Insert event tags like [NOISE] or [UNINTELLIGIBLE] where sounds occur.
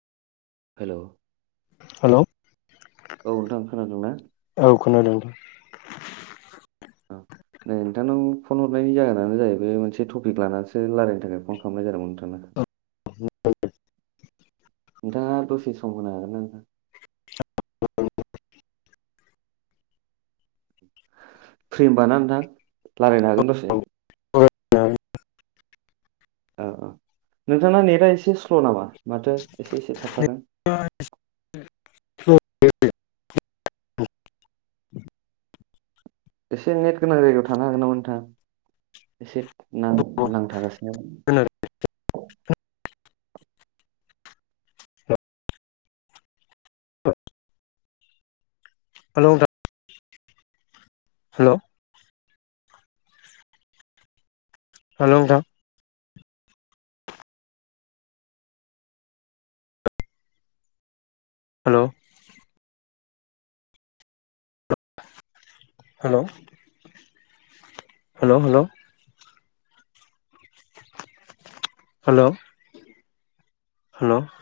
Hello hello औ नोंथां खोनादोंना? औ खोनादों नोथां। औ नै नोंथांनाव फन हरनायनि जाहोनानो जाहैबाय मोनसे टपिक लानानैसो रायलायनो थाखाय फन खालामनाय जादोंमोन नोंथांनाव। [INAUDIBLE] [UNINTELLIGIBLE] नोंथाङा दसे सम होनो हागोनना नोंथां? फ्रि होमबा ना नोंथां रायलायनो हागोन दसे। औ औ नोंथांना नेटआ एसे स्ल नामा माथो एसे एसे थाबथादों। [UNINTELLIGIBLE] एसे नेट गोनां जायगायाव थानो हागोन नामा नोंथां एसे नां नांथागासिनो। हेलौ नोंथां। हेलौ हेलौ नोंथां। हेलौ। हेलौ। हेलौ नोंथां। हेलौ। हेलौ।